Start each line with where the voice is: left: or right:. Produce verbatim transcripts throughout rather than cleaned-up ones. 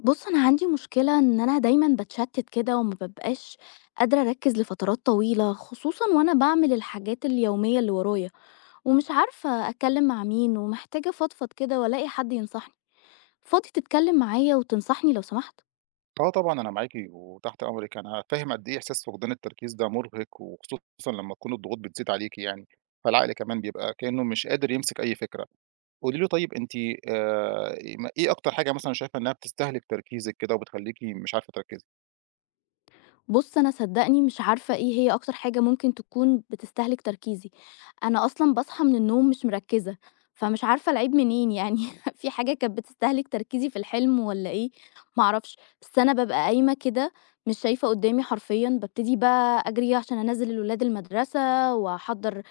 left: بُصّ أنا عندي مشكلة إن أنا دايمًا باتشتّت كده وما بابقاش قادرة اركّز لفترات طويلة، خصوصًا وأنا باعمل الحاجات اليومية اللي ورايا، ومش عارفة اتكلّم مع مين ومحتاجة افضفض كده والاقي حد ينصحني، فاضي تتكلّم معايا وتنصحني لو سمحت؟
right: آه طبعًا أنا معاكِ وتحت أمرِك، أنا فاهم قد إيه إحساس فقدان التركيز ده مُرِهق، وخصوصًا لمّا تكون الضغوط بتزيد عليكِ يعني، فالعقل كمان بيبقى كإنه مش قادر يمسك أي فكرة، قولي له طيب أنتِ آآ إيه ما إيه أكتر حاجة مثلًا شايفة إنّها بتستهلِك تركيزِك كده وبتخلّيكِ مش عارفة تركّزي؟
left: بُصّ أنا صدّقني مش عارفة إيه هي أكتر حاجة ممكن تكون بتستهلِك تركيزي، أنا أصلًا باصحى من النوم مش مركّزة، فمش عارفة العيب منين يعني، في حاجة كانت بتستهلِك تركيزي في الحلم والّا إيه، ما أعرفش، بس أنا بابقى قايمة كده مش شايفة قدّامي حرفيًا، بابتدي بقى أجري ي عشان انزّل الولاد المدرسة، واحضّر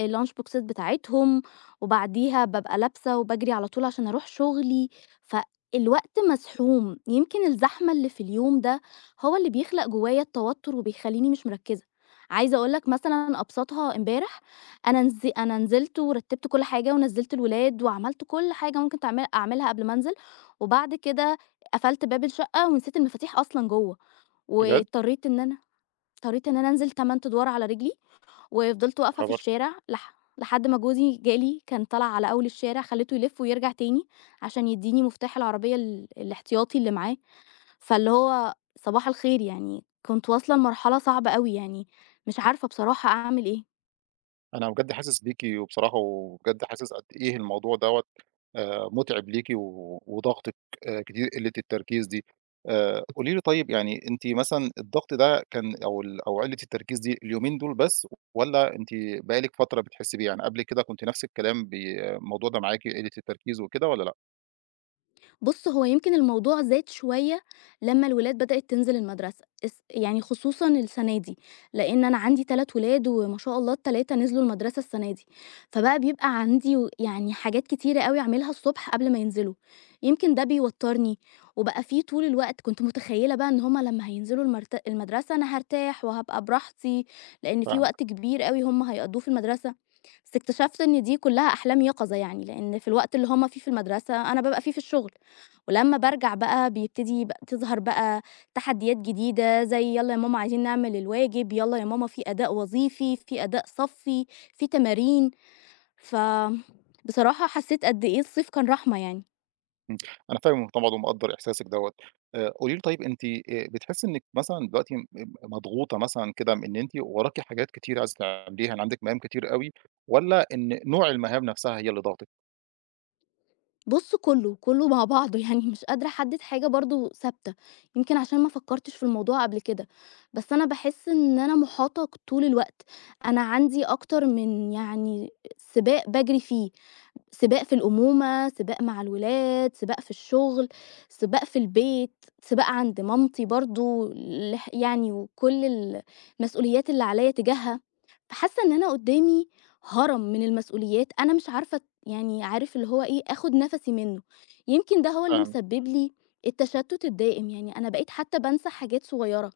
left: الLunch بوكسات بتاعتهم، وبعديها بابقى لابسة وباجري على طول عشان اروح شغلي، ف الوقت مزحوم، يمكن الزحمة اللي في اليوم ده هو اللي بيخلق جوايا التوتُّر وبيخلّيني مش مركّزة، عايزة اقول لك مثلًا ابساطها امبارح، أنا نز أنا نزلت ورتّبت كلّ حاجة ونزّلت الولاد وعملت كلّ حاجة ممكن تعمل اعملها قبل ما انزل، وبعد كده قفلت باب الشقة ونسيت المفاتيح أصلًا جوّه،
right: بجد.
left: واضطريت إن أنا اضطريت إن أنا انزل تَمَن أدوار على رجلي، وفضلت
right: يا
left: واقفة في
right: خبر!
left: الشارع، لح لحد ما جوزي جا لي كان طلع على أول الشارع خلّيته يلف ويرجع تاني، عشان يدّيني مفتاح العربية ال الإحتياطي اللي معاه، فاللي هو صباح الخير يعني، كنت واصلة لمرحلة صعبة أوي يعني، مش عارفة بصراحة أعمل إيه.
right: أنا بجد حاسس بيكِ وبصراحة وبجد حاسس قد إيه الموضوع دوَّة آآ، متعب ليكِ وضاغطِك كتير قلّة التركيز دي، آآ، قولي لي طيب يعني أنتِ مثلًا الضغط ده كان أو ال أو قلّة التركيز دي اليومين دُول بس والَّا أنتِ بقى لِك فترة بتحسي بيه يعني؟ قبل كده كنتِ نفس الكلام بي الموضوع ده معاكِ قلّة التركيز وكده والَّا لأ؟
left: بُصّ، هو يمكن الموضوع زاد شوية لمّا الولاد بدأت تنزل المدرسة، إس يعني خصوصًا السنة دي، لأن أنا عندي تلات ولاد وما شاء الله التلاتة نزلوا المدرسة السنة دي، فبقى بيبقى عندي و يعني حاجات كتيرة أوي أعملها الصبح قبل ما ينزلوا، يمكن ده بيوتَّرني، وبقى فيه طول الوقت كنت متخيلة بقى إن هم لمّا هينزلوا المرت المدرسة أنا هارتاح وهابقى براحتي، لأن فيه
right: فاهمِك.
left: وقت كبير أوي هم هيقضّوه في المدرسة، بس اكتشفت إن دي كلّها أحلام يقظة يعني، لأن في الوقت اللي هم فيه في المدرسة، أنا بابقى فيه في الشغل، ولمّا بارجع بقى بيبتدي بق تظهر بقى تحديات جديدة زي "يالّا يا ماما عايزين نعمل الواجب، يالّا يا ماما فيه أداء وظيفي، فيه أداء صفِّي، فيه تمارين." ف بصراحة حسيت قد إيه الصيف كان رحمة يعني.
right: إمم، أنا فاهمِك طبعًا ومقدر إحساسِك دوّة. آآ، قولي لي طيب أنتِ آآ بتحسي إنِك مثلًا دلوقتي م مضغوطة مثلًا كده إن أنتِ وراكِ حاجات كتيرة عايزة تعمليها عندِك مهام كتير أوي، والّا إن نوع المهام نفسها هي اللي ضاغطِك؟
left: بُص كله، كله مع بعضه يعني مش قادرة أحدد حاجة برضو ثابتة، يمكن عشان ما فكرتش في الموضوع قبل كده، بس أنا باحس إن أنا محاطة طول الوقت، أنا عندي أكتر من يعني سباق باجري فيه، سباق في الأمومة، سباق مع الولاد، سباق في الشغل، سباق في البيت، سباق عند مامتي برضو، لح يعني وكل ال المسئوليات اللي عليّا تجاهها؛ فحاسة إن أنا قدامي هَرَم من المسئوليات أنا مش عارفة يعني عارف اللي هو إيه أخد نفسي منه، يمكن ده هو اللي
right: فاهمِك.
left: مسبب لي التشتت الدائم، يعني أنا بقيت حتى بانسى حاجات صغيرة،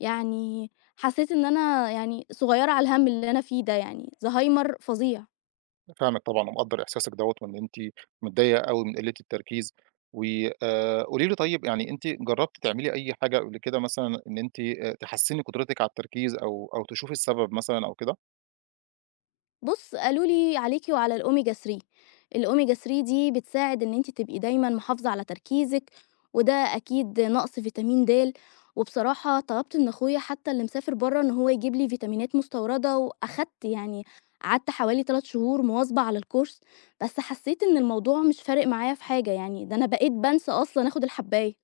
left: يعني حسيت إن أنا يعني صغيرة على الهَمّ اللي أنا فيه ده يعني، زهايمر فظيع.
right: أنا فاهمِك طبعًا ومقدر إحساسِك دوّة وإن أنتِ متضايقة أوي من قِلة التركيز، و آآ. قولي لي طيب يعني أنتِ جربتِ تعملي أي حاجة قبل كده مثلًا إن أنتِ تحسِّني قدرتِك على التركيز أو أو تشوفي السبب مثلًا أو كده؟
left: بُصّ، قالوا لي عليكِ وعلى الomega 3، الomega 3 دي بتساعد إن أنتِ تبقي دايمًا محافظة على تركيزِك، وده أكيد نقص فيتامين دال، وبصراحة طلبت من أخويا حتى اللي مسافر برّه إن هو يجيب لي فيتامينات مستوردة، وأخدت يعني قعدت حوالي تلات شهور مواظبة على الcourse بس حسيت إن الموضوع مش فارق معايا في حاجة يعني، ده أنا بقيت بانسى أصلًا آخد الحباية.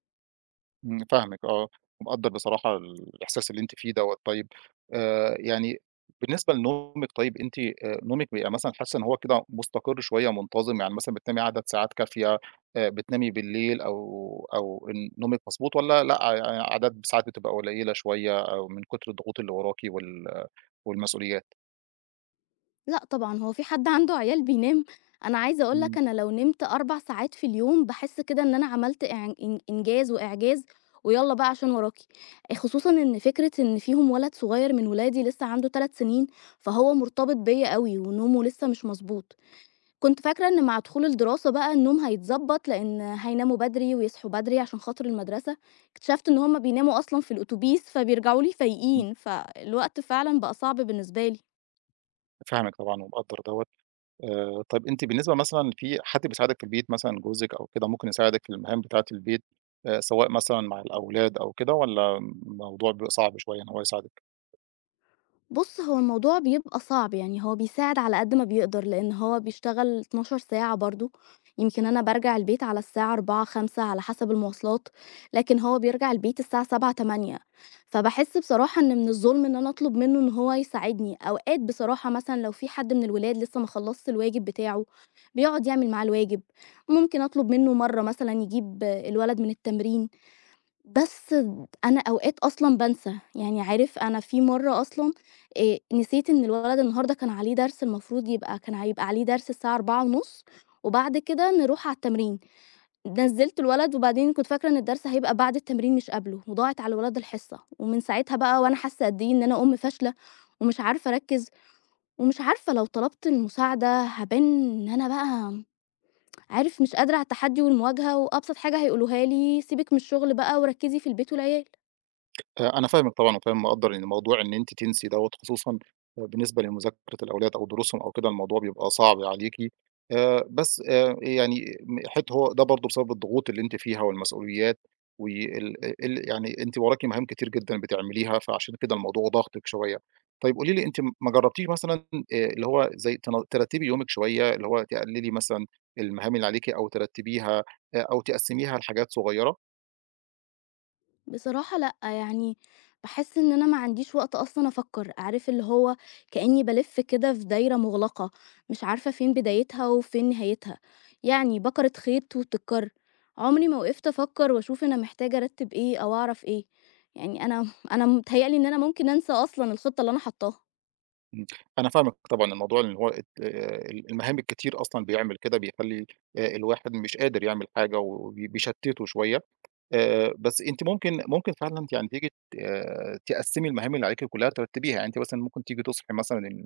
right: إمم، فاهمِك آه ومقدّر بصراحة الإحساس اللي أنتِ فيه دوَّة، طيب آآ، يعني بالنسبة لنومِك طيب، أنتِ آآ نومِك بيبقى مثلًا حاسة إن هو كده مستقر شوية منتظم، يعني مثلًا بتنامي عدد ساعات كافية، آآ بتنامي بالليل أو أو إن نومِك مضبوط والَّا لأ ع عدد ساعات بتبقى قليلة شوية أو من كُتر الضغوط اللي وراكِ وال والمسئوليات؟
left: لأ طبعًا، هو فيه حد عنده عيال بينام؟ أنا عايزة أقول لك
right: إمم.
left: أنا لو نمت أربع ساعات في اليوم باحس كده إن أنا عملت إع إن إنجاز وإعجاز ويالّا بقى عشان وراكِ، خصوصًا إن فكرة إن فيهم ولد صغير من ولادي لسه عنده تلات سنين، فهو مرتبط بيَّ أوي ونومُه لسه مش مضبوط، كنت فاكرة إن مع دخول الدراسة بقى النوم هيتضبَّط لأن هيناموا بدري، ويصحوا بدري، عشان خاطر المدرسة، اكتشفت إن هُم بيناموا أصلًا في الأوتوبيس فبيرجعوا لي
right: إمم.
left: فايقين، فالوقت فعلًا بقى صعب بالنسبة لي.
right: فاهمِك طبعًا ومقدّر دوَّة آآ، طيب أنتِ بالنسبة مثلًا فيه حد بيساعدِك في البيت مثلًا جوزِك أو كده ممكن يساعدِك في المهام بتاعة البيت، آآ سواء مثلًا مع الأولاد أو كده؟ والَّا الموضوع بيبقى صعب شوية إن هو يساعدِك؟
left: بُصّ هو الموضوع بيبقى صعب يعني هو بيساعد على قد ما بيقدر، لأن هو بيشتغل اتناشر ساعة برضه، يمكن أنا بارجع البيت على الساعة أربعة، خمسة على حسب المواصلات، لكن هو بيرجع البيت الساعة سبعة، تمانية فباحس بصراحة إن من الظُلم إن أنا أطلب منه إن هو يساعدني، أوقات بصراحة مثلًا لو في حد من الولاد لسه ما خلصش الواجب بتاعُه بيقعد يعمل معاه الواجب، ممكن أطلب منه مرّه مثلًا يجيب الولد من التمرين، بس أنا أوقات أصلًا بانسى يعني عارف أنا في مرة أصلًا آآ، نسيت إن الولد النهارده كان عليه درس المفروض يبقى كان هيبقى عليه درس الساعة أربعة ونُصّ وبعد كده نرُوح على التمرين، نزِّلت الولد وبعدين كنت فاكرة إن الدرس هيبقى بعد التمرين مش قبلُه، وضاعت على الولد الحصة، ومن ساعتها بقى وأنا حاسة قد إيه إن أنا أم فاشلة، ومش عارفة أركِّز، ومش عارفة لو طلبت المساعدة هابان إن أنا بقى عارف مش قادرة على التحدي والمواجهة، وأبسط حاجة هيقولوها لي سيبِك من الشغل بقى، وركِّزي في البيت والعيال.
right: آآ أنا فاهمِك طبعًا وفاهم مقدّر يعني الموضوع إن أنتِ تنسي دوّة، خصوصًا بالنسبة لمذاكرة الأولاد أو دروسهم أو كده الموضوع بيبقى صعب عليكِ، آآ بس آآ يعني إن حِت هو ده برضه بسبب الضغوط اللي أنتِ فيها والمسؤوليات، وال ال يعني أنتِ وراكِ مهام كتير جدًا بتعمليها، فعشان كده الموضوع ضاغطِك شوية، طيب قولي لي أنتِ ما جرّبتيش مثلًا آآ اللي هو زي تن ترتبي يومِك شوية، اللي هو تقللي مثلًا المهام اللي عليكِ أو ترتبيها، أ أو تقسّميها لحاجات صغيرة؟
left: بصراحة لأ، يعني باحس إن أنا ما عنديش وقت أصلًا أفكّر، عارف اللي هو كإني بالِف كده في دايرة مغلقة، مش عارفة فين بدايتها وفين نهايتها، يعني بَكَرِة خيط وبتتكر، عمري ما وقفت أفكّر وأشوف أنا محتاجة أرتّب إيه، أو أعرف إيه، يعني أنا أنا متهيألي إن أنا ممكن أنسى أصلًا الخطة اللي أنا حاطها.
right: إمم، أنا فاهمِك طبعًا الموضوع اللي هو آآ ال المهام الكتير أصلًا بيعمل كده، بيخلّي آآ الواحد مش قادر يعمل حاجة، وبي بيشتّته شوية، آآ بس أنتِ ممكن ممكن فعلًا ت يعني تيجي ت تِقَسِمي المهام اللي عليكِ كلّها ترتّبيها، يعني أنتِ مثلًا ممكن تيجي تصحي مثلًا ال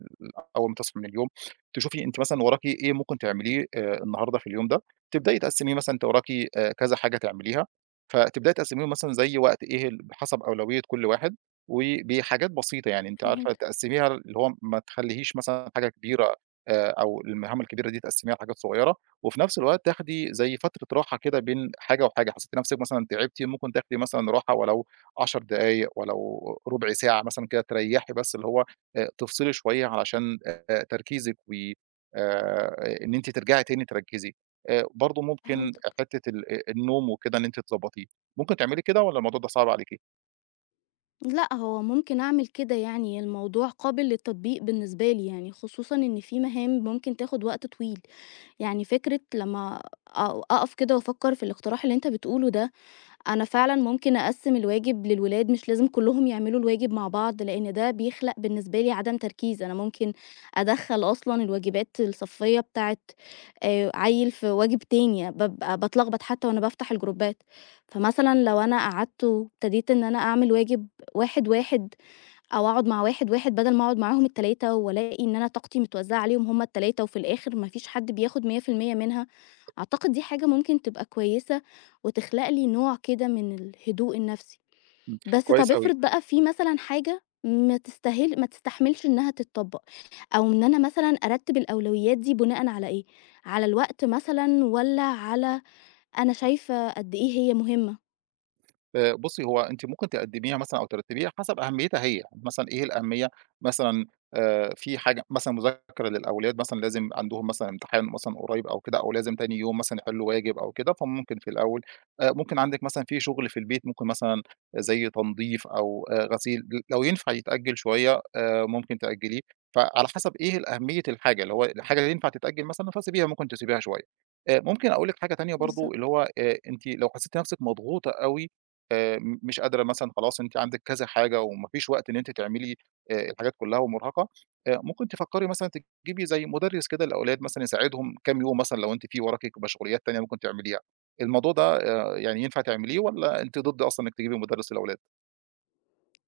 right: أول ما تصحي من اليوم، تشوفي أنتِ مثلًا وراكِ إيه ممكن تعمليه آآ النهارده في اليوم ده، تبدأي تقَسِمي مثلًا أنتِ وراكِ آآ كذا حاجة تعمليها، فتبدأي تقَسِميهم مثلًا زي وقت إيه ال بحسب أولوية كلّ واحد، وبحاجات بسيطة يعني أنتِ عارفة
left: فهمتك.
right: تِقَسِميها اللي هو ما تخلّيهيش مثلًا حاجة كبيرة آآ أو المهام الكبيرة دي تقسّميها حاجات صغيّرة، وفي نفْس الوقت تاخدي زي فترة راحة كده بين حاجة وحاجة، حسّيتِ نفْسِك مثلًا تعبتِ ممكن تاخدي مثلًا راحة ولو عشر دقايق، ولو ربع ساعة مثلًا كده تريّحي بس اللي هو إ تفصلي شوية علشان آآ تركيزِك و آآ إن أنتِ ترجعي تاني تركّزي، آآ برضه ممكن
left: فهمتك.
right: حتّة ال أ النوم وكده إن أنتِ تضبّطيه، ممكن تعملي كده والّا الموضوع ده صعب عليكِ؟
left: لأ، هو ممكن أعمل كده يعني، الموضوع قابِل للتطبيق بالنسبة لي يعني، خصوصًا إن في مهام ممكن تاخد وقت طويل. يعني فكرة لمّا أو أقَف كده وأفكّر في الإقتراح اللي أنت بتقوله ده، أنا فعلًا ممكن أقسِّم الواجب للولاد مش لازم كلّهم يعملوا الواجب مع بعض، لأن ده بيخلَق بالنسبة لي عدم تركيز، أنا ممكن أدخّل أصلًا الواجبات الصفيّة بتاعة آآ عيّل في واجب تاني، بابقى باتلخبط حتى وأنا بافتَح الجروبات، فمثلًا لو أنا قعَدت وابتديت إن أنا أعمل واجب واحد، واحد أو أقعد مع واحد، واحد بدَل ما أقعُد معاهم التلاتة وألاقي إن أنا طاقتي متوّزعة عليهم هُم التلاتة وفي الآخِر ما فيش حَد بياخد مِيّة في المِيّة منها، أعتقد دي حاجة ممكن تبقى كويسة وتخلَق لي نوع كده من الهدوء النفسي.
right: إمم.
left: بس طَب
right: كويس أوي.
left: افرِض بقى في مثلًا حاجة ما تستاهِل ما تستحمِلش إنها تتطبّق، أو إن أنا مثلًا أرتِّب الأولويّات دي بُناءً على إيه، على الوقت مثلًا والّا على أنا شايفة قد إيه هي مهمّة؟
right: آآ بُصّي هو أنتِ ممكن تقدّميها مثلًا أو ترتّبيها حسَب أهميتها هي، مثلًا إيه الأهمية، مثلًا آآ في حاجة مثلًا مذاكرة للأولاد مثلًا، لازم عَندهم مثلًا امتحان مثلًا قريّب أو كده أو لازم تاني يوم مثلًا يحلّوا واجب أو كده، فممكن في الأول. آآ ممكن عندِك مثلًا في شُغل في البيت ممكن مثلًا زي تنضيف أو آآ غسيل لو ينفع يتأجِّل شوية آآ، ممكن تأجّليه. فعلى حسَب إيه أهمية الحاجة، اللي هو الحاجة اللي ينفَع تتأجِّل مثلًا فسيبيها، ممكن تسيبيها شوية. آآ، ممكن أقول لِك حاجة تانية برضه، اللي
left: بالضبط.
right: هو آآ أنتِ لو حسّيتِ نفسِك مضغوطة أوي آآ، م مش قادرة مثلًا خلاص، أنتِ عندِك كذا حاجة وما فيش وقت إن أنتِ تعملي آآ الحاجات كلّها ومُرهَقة، آآ ممكن تفكّري مثلًا تجيبي زي مُدرِّس كده للأولاد مثلًا يساعدهم كام يوم مثلًا لو أنتِ في وراكِ مشغوليّات تانية ممكن تعمليها، الموضوع ده آآ يعني ينفَع تعمليه والّا أنتِ ضد أصلًا إنِك تجيبي مُدرِّس للأولاد؟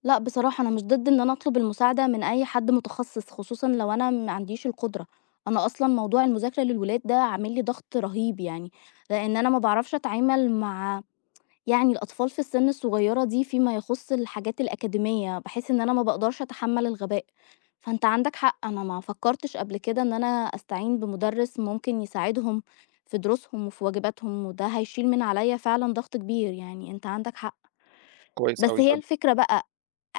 left: لأ بصراحة، أنا مش ضد إن أنا أطلب المساعدة من أي حد متخصِّص، خصوصًا لو أنا ما عنديش القدرة، أنا أصلًا موضوع المذاكرة للولاد ده عامل لي ضغط رهيب يعني، لإن أنا ما باعرفش أتعامل مع يعني الأطفال في السن الصغيرة دي، فيما يخص الحاجات الأكاديمية، باحس إن أنا ما باقدرش أتحمّل الغباء، فأنت عندك حق أنا ما فكّرتش قبل كده إن أنا أستعين بمدرّس ممكن يساعدهم في دروسهم وفي واجباتهم، وده هيشيل من عليَّ فعلًا ضغط كبير. يعني أنت عندك حق.
right: كويس
left: بس
right: أوي
left: هي
right: طَب
left: الفكرة بَقى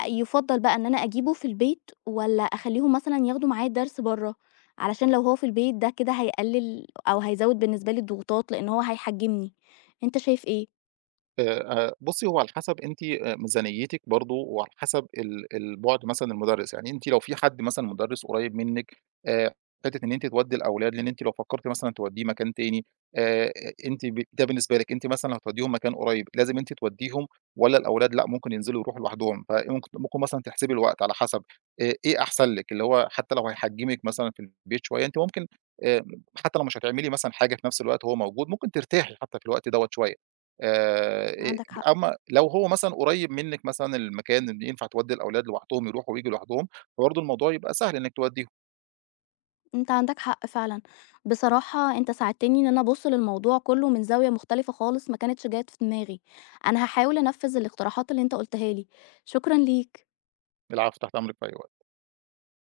left: يُفَضّل بَقى إن أنا أجيبُه في البيت والَّا أخليهم مثلًا ياخدوا معاه الدرس برّه؟ علشان لو هو في البيت ده كده هيقلّل أو هيزوّد بالنسبة لي الضغوطات لأن هو هيحجِّمني، أنت شايف إيه؟
right: آآ، آآ، بُصّي، هو على حسب أنتِ ميزانيتِك برضه وعلى حسب ال ال بُعد مثلًا المدرّس، يعني أنتِ لو في حد مثلًا مدرّس قريب منِّك آآ، حتة إن أنتِ تودي الأولاد لإن أنتِ لو فكرتِ مثلًا توديه مكان تاني، آآ، أنتِ ب ده بالنسبة لِك أنتِ مثلًا لو هتوديهم مكان قريب، لازم أنتِ توديهم والَّا الأولاد لأ ممكن ينزلوا يروحوا لوحدهم؟ فممكن ممكن مثلًا تحسبي الوقت على حسب آآ، إيه أحسن لِك اللي هو حتى لو هيحجِّمك مثلًا في البيت شوية أنتِ ممكن آآ، حتى لو مش هتعملي مثلًا حاجة في نفس الوقت وهو موجود، ممكن ترتاحي حتى في الوقت دوَّة شوية، آآ،
left: عندك حق.
right: أمّا لو هو مثلًا قريب منك مثلًا المكان إن ينفع تودّي الأولاد لوحدهم يروحوا وييجوا لوحدهم، فبرضه الموضوع يبقى سهل إنك توديهم.
left: أنت عندك حق فعلًا، بصراحة أنت ساعدتني إن أنا أبُصّ للموضوع كُلّه من زاوية مختلفة خالص، ما كانتش جات في دماغي أنا هاحاول أنفِّذ الاقتراحات اللي أنت قُلتها لي، شكرًا ليك.
right: العفو، تحت أمرِك في أي وقت.